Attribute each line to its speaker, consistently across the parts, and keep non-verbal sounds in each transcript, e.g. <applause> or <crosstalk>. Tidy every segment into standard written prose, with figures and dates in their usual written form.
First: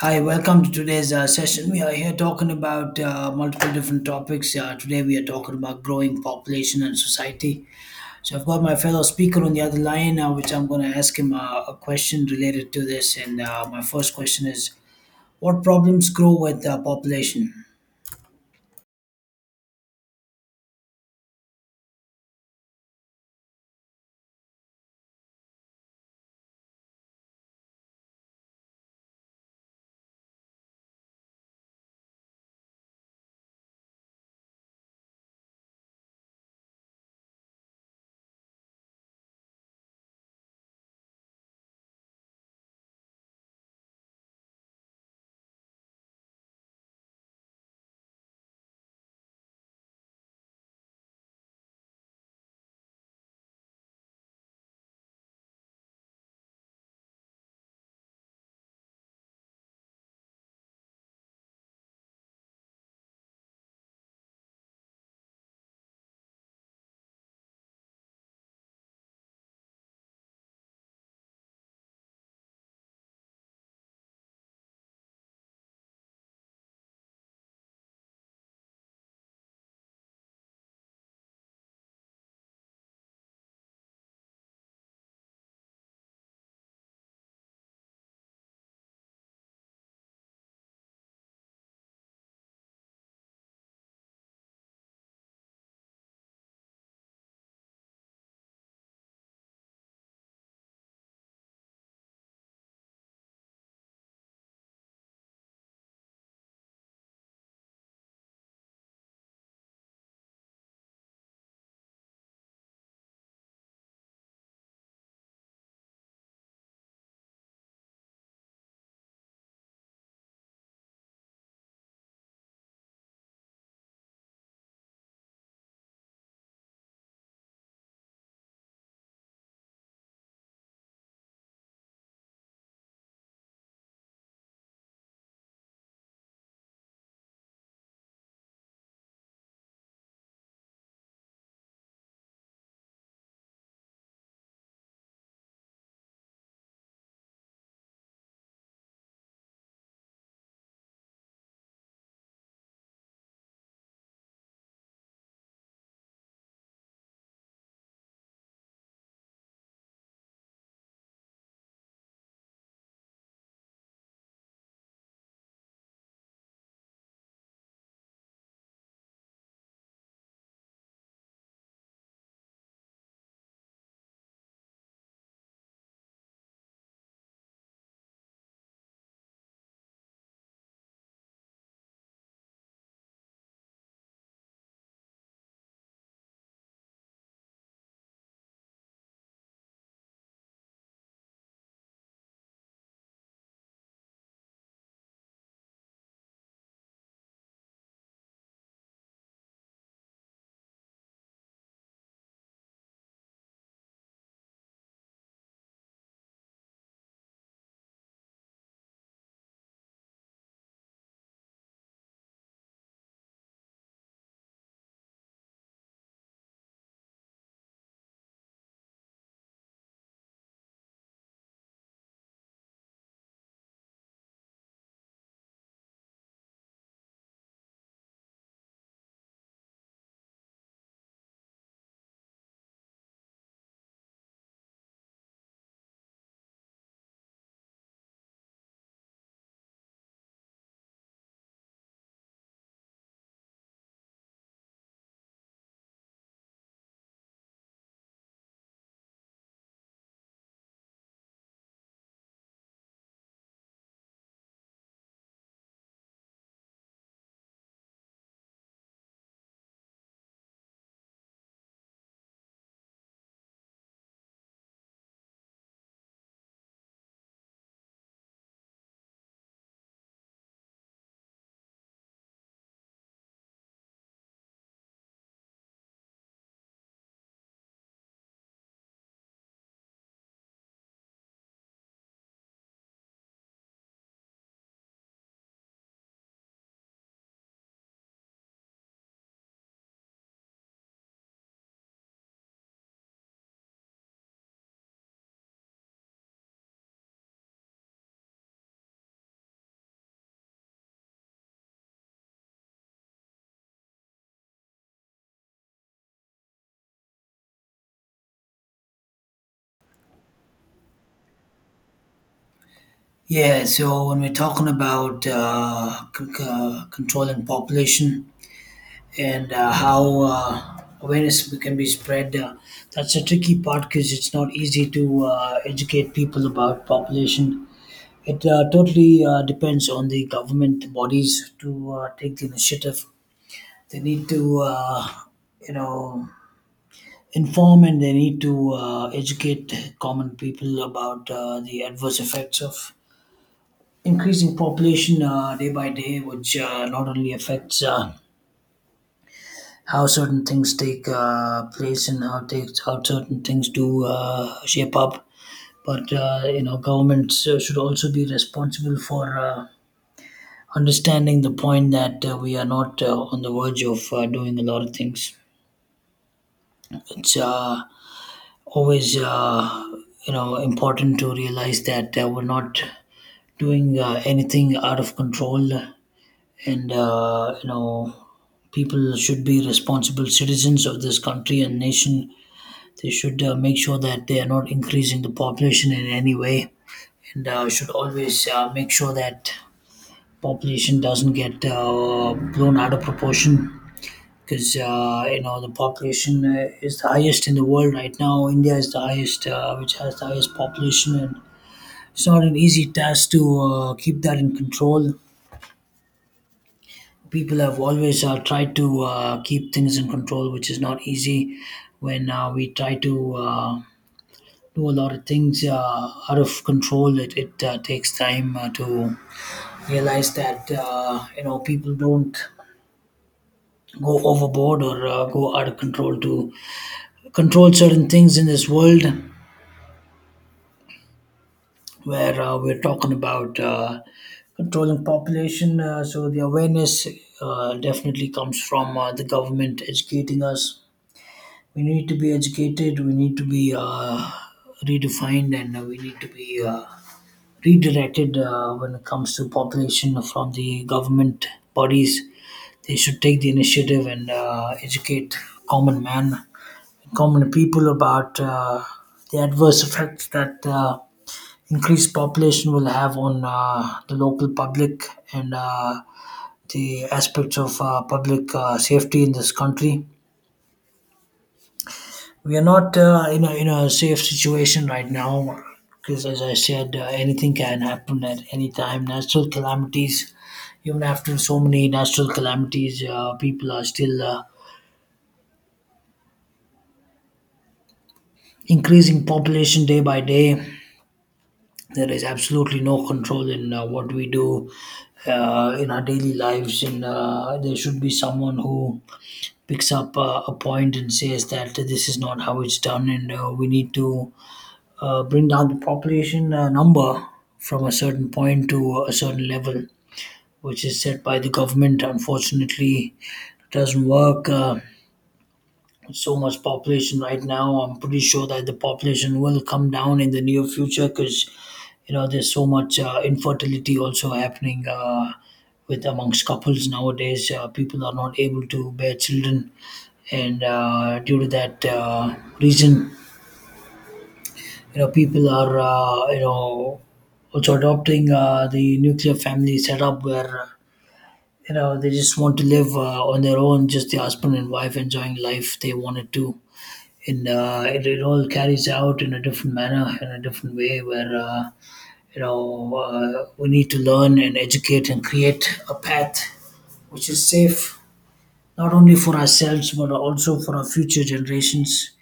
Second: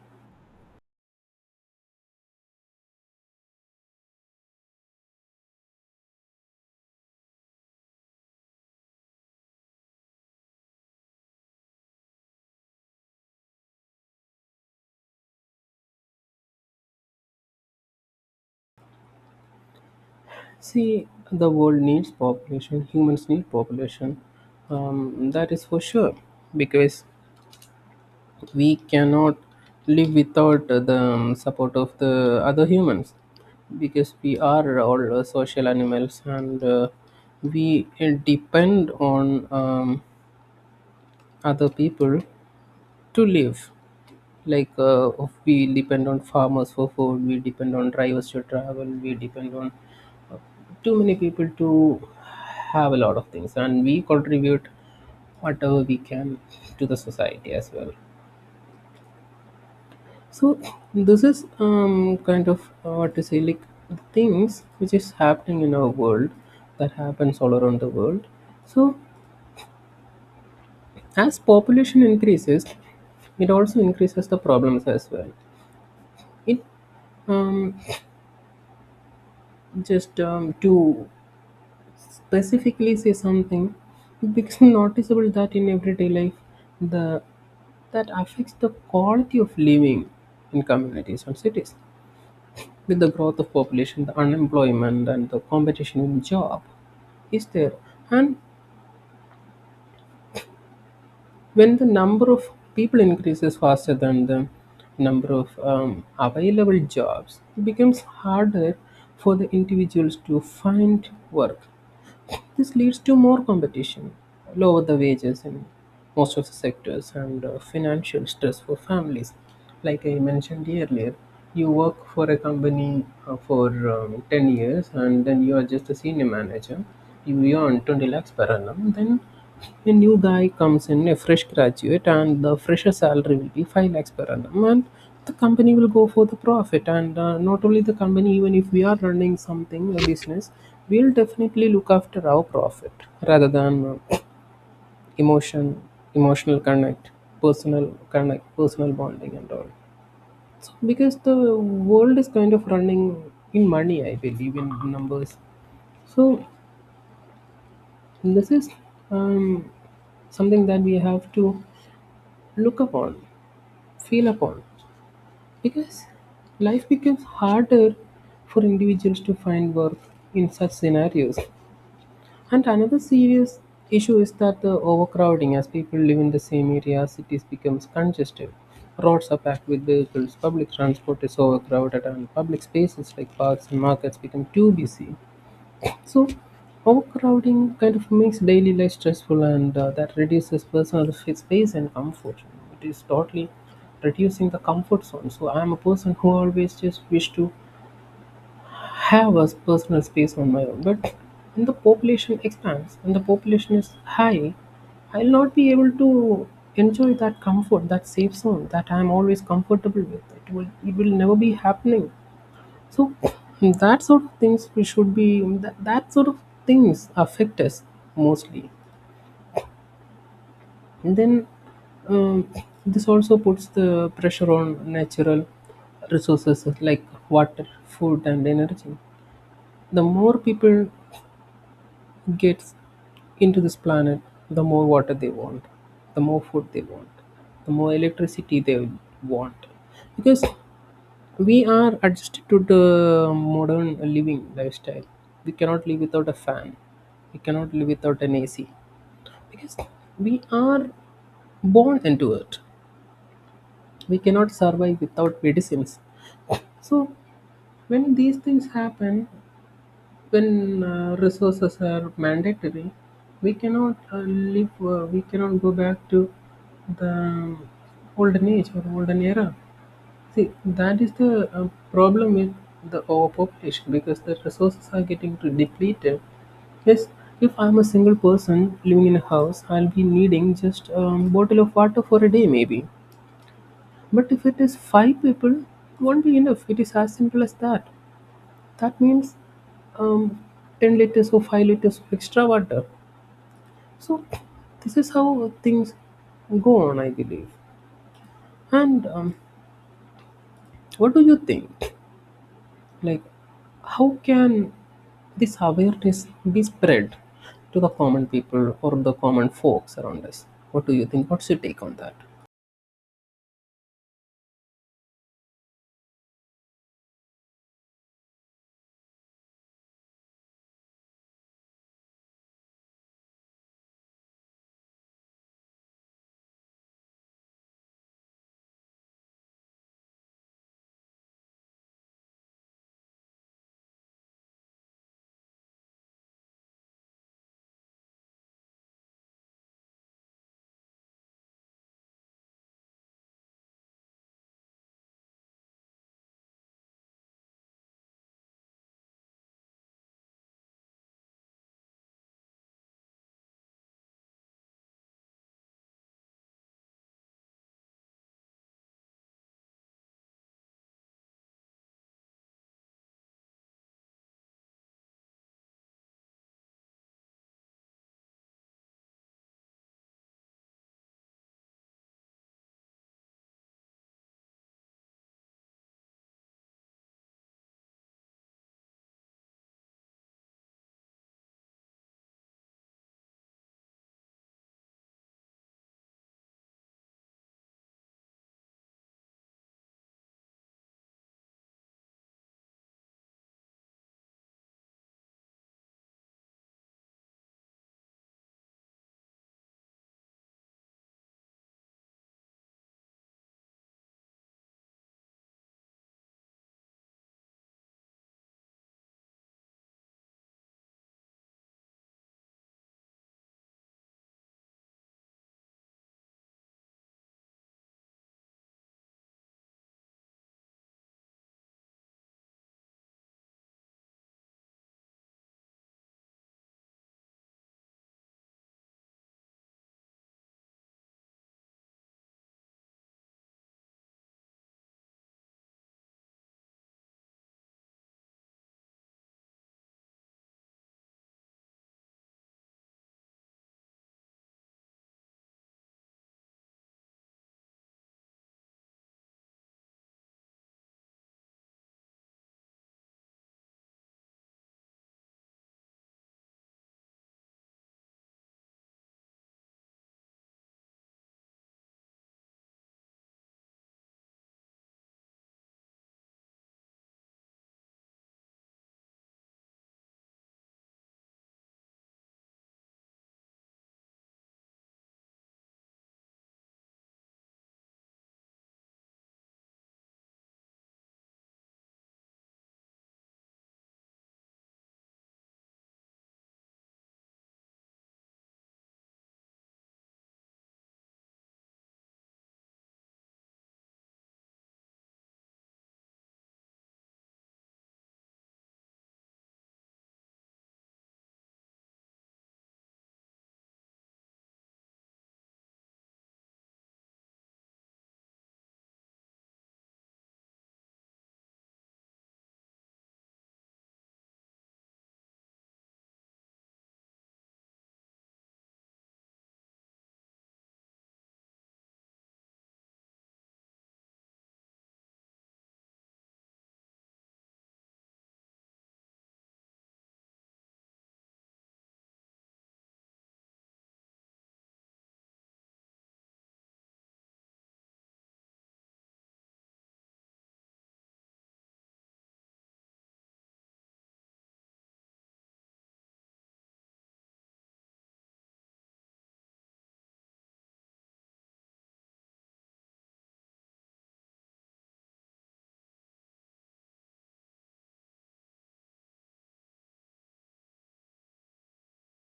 Speaker 1: Hi, welcome to today's session. We are here talking about multiple different topics. Today, we are talking about growing population and society. So, I've got my fellow speaker on the other line, which I'm going to ask him a question related to this. And my first question is: what problems grow with population?
Speaker 2: See, the world needs population, humans need population. That is for sure because we cannot live without the support of the other humans because we are all social animals, and we depend on other people to live. Like we depend on farmers for food, we depend on drivers to travel, we depend on too many people to have a lot of things, and we contribute whatever we can to the society as well. So this is kind of what to say like the things which is happening in our world, that happens all around the world. So as population increases, it also increases the problems as well. It um, just to specifically say something, it becomes <laughs> noticeable that in everyday life the that affects the quality of living in communities and cities. With the growth of population, the unemployment and the competition in job is there. And when the number of people increases faster than the number of available jobs, it becomes harder for the individuals to find work. This leads to more competition, lower the wages in most of the sectors, and financial stress for families. Like I mentioned earlier, you work for a company for 10 years and then you are just a senior manager. You earn 20 lakhs per annum. Then a new guy comes in, a fresh graduate, and the fresher salary will be 5 lakhs per annum. And the company will go for the profit. And not only the company, even if we are running something, a business, we'll definitely look after our profit rather than uh, emotion, emotional connect, personal bonding, and all. So, because the world is kind of running in money, I believe, in numbers. So, this is um, something that we have to look upon, feel upon, because life becomes harder for individuals to find work in such scenarios. And another serious issue is that the overcrowding, as people live in the same area, cities becomes congested. Roads are packed with vehicles, public transport is overcrowded, and public spaces like parks and markets become too busy. So, overcrowding kind of makes daily life stressful, and that reduces personal space and comfort. It is totally reducing the comfort zone. So, I am a person who always just wish to have a personal space on my own. But when the population expands and the population is high, I'll not be able to enjoy that comfort, that safe zone that I'm always comfortable with. It will never be happening, so that sort of things we should be that sort of things affect us mostly. And then um, this also puts the pressure on natural resources like water, food, and energy. The more people get into this planet, the more water they want, the more food they want, the more electricity they want, because we are adjusted to the modern living lifestyle. We cannot live without a fan. We cannot live without an AC because we are born into it. We cannot survive without medicines. So, when these things happen, when resources are mandatory, we cannot we cannot go back to the olden age or olden era. See, that is the problem with the overpopulation because the resources are getting to depleted. Yes, if I'm a single person living in a house, I'll be needing just a bottle of water for a day, maybe. But if it is five people, it won't be enough. It is as simple as that. That means um, 10 liters or 5 liters of extra water. So, this is how things go on, I believe. And what do you think? Like how can this awareness be spread to the common people or the common folks around us? What do you think? What's your take on that?
Speaker 1: Yeah, so when we're talking about controlling population, and how awareness can be spread. That's a tricky part because it's not easy to educate people about population. It totally depends on the government bodies to take the initiative. They need to, you know, inform, and they need to educate common people about the adverse effects of increasing population day by day, which not only affects how certain things take place and how takes how certain things do shape up. But you know, governments should also be responsible for understanding the point that we are not on the verge of doing a lot of things. It's always, you know, important to realize that we're not doing anything out of control, and you know, people should be responsible citizens of this country and nation. They should make sure that they are not increasing the population in any way, and should always make sure that population doesn't get blown out of proportion. Because you know, the population is the highest in the world right now. India is the highest, which has the highest population, and it's not an easy task to keep that in control. People have always tried to keep things in control, which is not easy when we try to do a lot of things out of control. It takes time to realize that you know, people don't go overboard or go out of control to control certain things in this world where we're talking about controlling population. So the awareness definitely comes from the government educating us. We need to be educated. We need to be redefined, and we need to be. Redirected when it comes to population from the government bodies. They should take the initiative and educate common man, common people about the adverse effects that increased population will have on the local public and the aspects of public safety in this country. We are not in a safe situation right now, because as I said, anything can happen at any time. Natural calamities, even after so many natural calamities, people are still increasing population day by day. There is absolutely no control in what we do in our daily lives, and there should be someone who picks up a point and says that this is not how it's done, and we need to bring down the population number from a certain point to a certain level, which is set by the government. Unfortunately, it doesn't work. So much population right now. I'm pretty sure that the population will come down in the near future, because you know, there's so much infertility also happening with, amongst couples nowadays. People are not able to bear children, and due to that reason, you know, people are, you know, also adopting the nuclear family setup where you know, they just want to live on their own, just the husband and wife enjoying life they wanted to. And it all carries out in a different manner, in a different way, where you know, we need to learn and educate and create a path which is safe, not only for ourselves but also for our future generations.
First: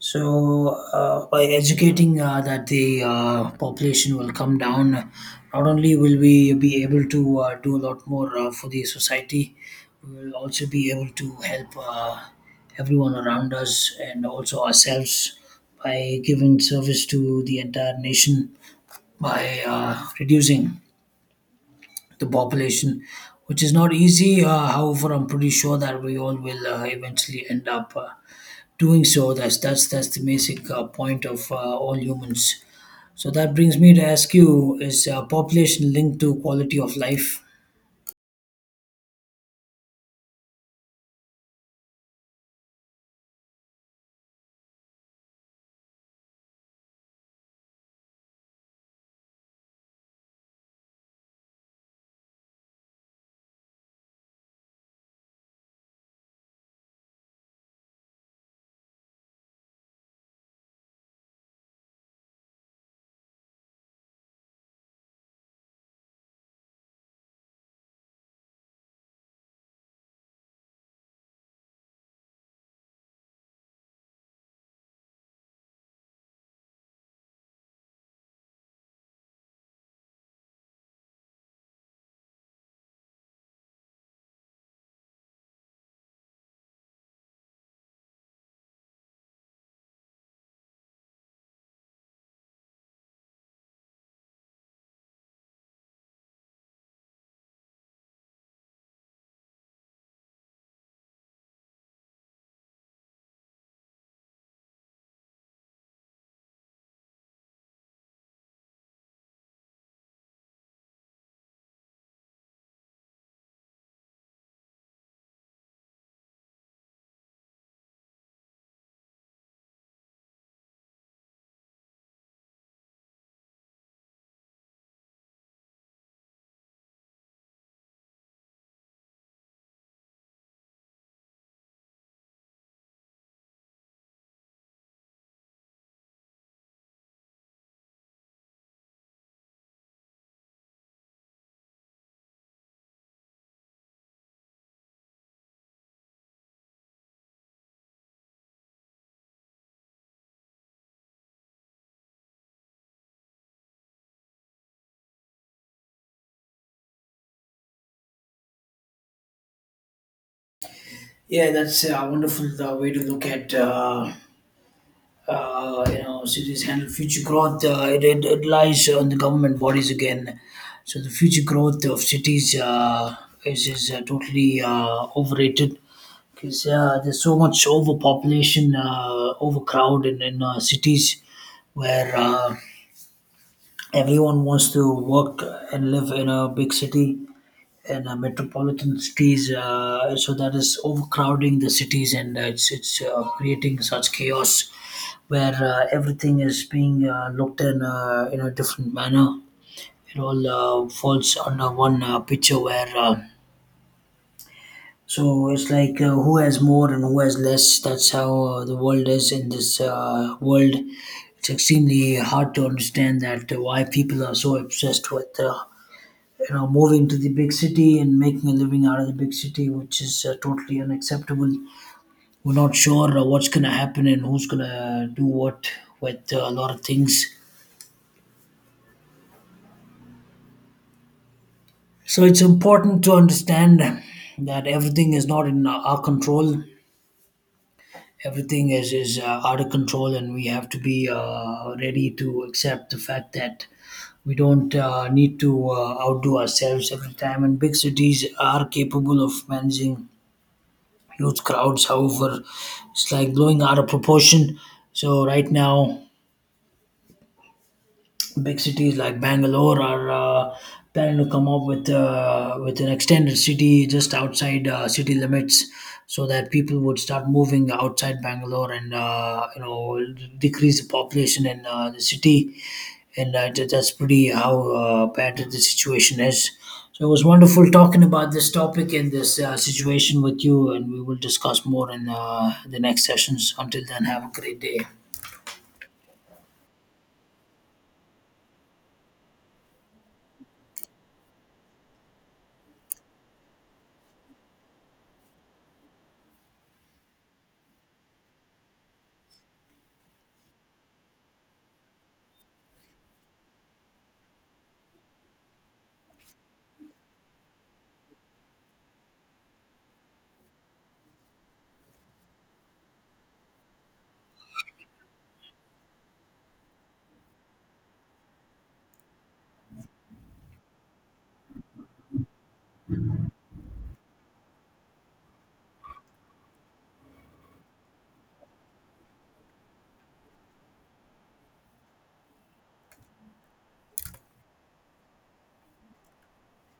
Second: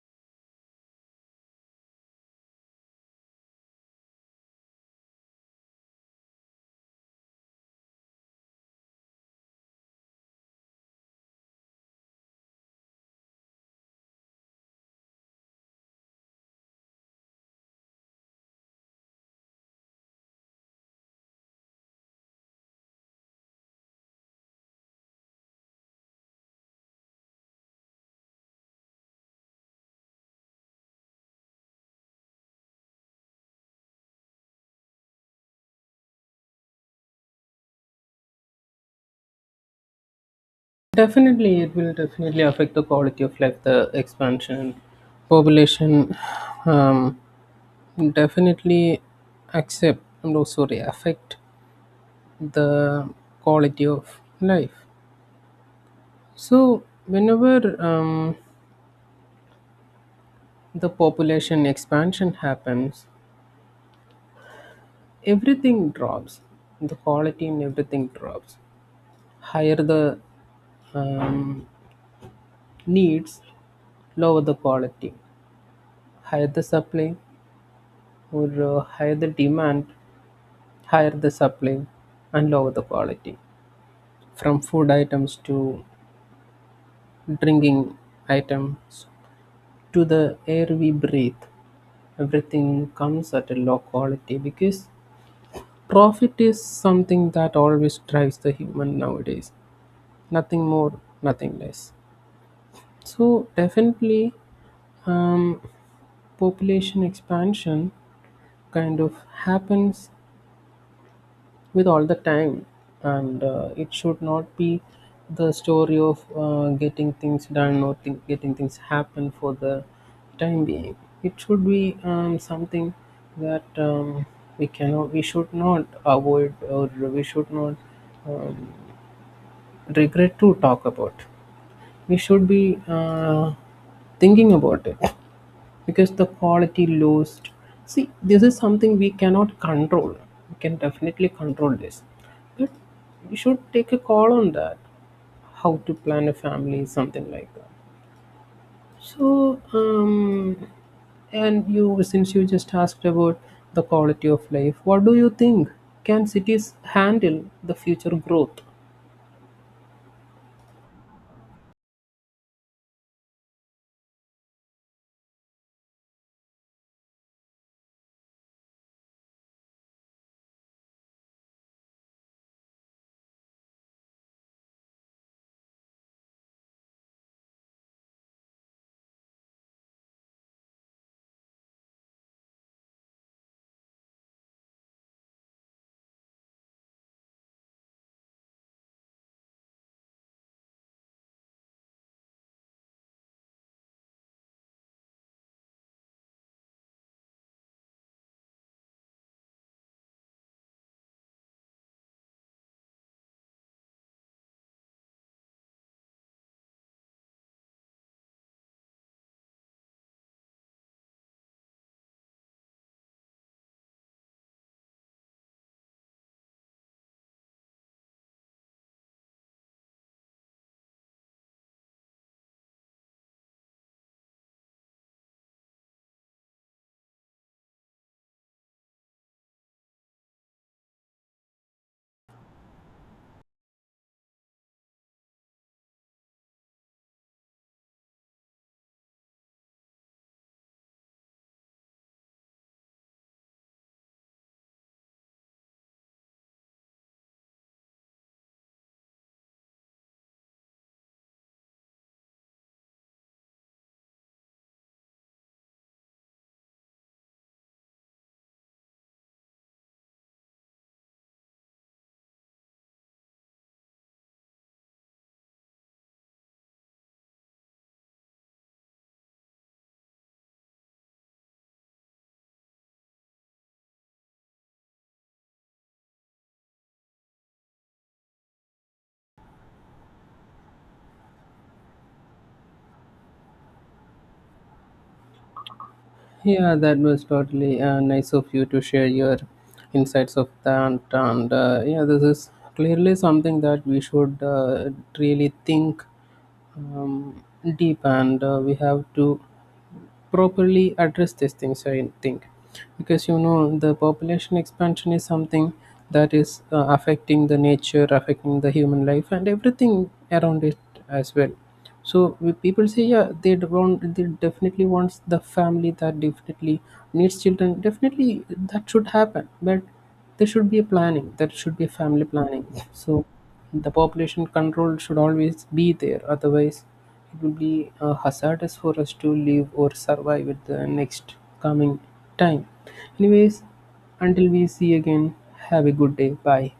Speaker 1: So, by educating that the population will come down, not only will we be able to do a lot more for the society, we will also be able to help everyone around us and also ourselves by giving service to the entire nation by reducing the population, which is not easy. However, I'm pretty sure that we all will eventually end up. Doing so, that's the basic point of all humans. So that brings me to ask you: is population linked to quality of life?
Speaker 2: Definitely, it will definitely affect the quality of life. The expansion population um, definitely accept and also affect the quality of life. So whenever the population expansion happens, everything drops. The quality in everything drops. Higher the um, needs, lower the quality. Higher the supply, or higher the demand, higher the supply, and lower the quality. From food items to drinking items to the air we breathe, everything comes at a low quality, because profit is something that always drives the human nowadays. Nothing more, nothing less. So definitely um, population expansion kind of happens with all the time. And it should not be the story of getting things done or getting things happen for the time being. It should be something that we cannot, we should not avoid, or we should not um, regret to talk about. We should be thinking about it, because the quality lost, see this is something we cannot control. We can definitely control this, but we should take a call on that, how to plan a family, something like that. So and you, since you just asked about the quality of life, what do you think? Can cities handle the future growth?
Speaker 1: Yeah, that's a wonderful way to look at, you know, cities handle future growth. It lies on the government bodies again. So the future growth of cities is totally overrated, because there's so much overpopulation, overcrowd in cities, where everyone wants to work and live in a big city, in a metropolitan cities, so that is overcrowding the cities, and it's creating such chaos where everything is being looked in, in a different manner. It all falls under one picture where so it's like who has more and who has less, that's how the world is in this world. It's extremely hard to understand that why people are so obsessed with you know, moving to the big city and making a living out of the big city, which is totally unacceptable. We're not sure what's going to happen and who's going to do what with a lot of things. So it's important to understand that everything is not in our control, everything is out of control, and we have to be ready to accept the fact that we don't need to outdo ourselves every time, and big cities are capable of managing huge crowds. However, it's like blowing out of proportion. So right now, big cities like Bangalore are planning to come up with an extended city just outside city limits, so that people would start moving outside Bangalore, and you know, decrease the population in the city, and that's pretty how bad the situation is. So it was wonderful talking about this topic and this situation with you, and we will discuss more in the next sessions. Until then, have a great day.
Speaker 2: Yeah, that was totally nice of you to share your insights of that. And yeah, this is clearly something that we should really think um, deep, and we have to properly address these things, I think, because you know the population expansion is something that is affecting the nature, affecting the human life and everything around it as well. So people say, yeah, they d- want they definitely wants the family, that definitely needs children, definitely that should happen. But there should be a planning, there should be a family planning. So the population control should always be there, otherwise it will be hazardous for us to live or survive at the next coming time. Anyways, until we see again, have a good day. Bye.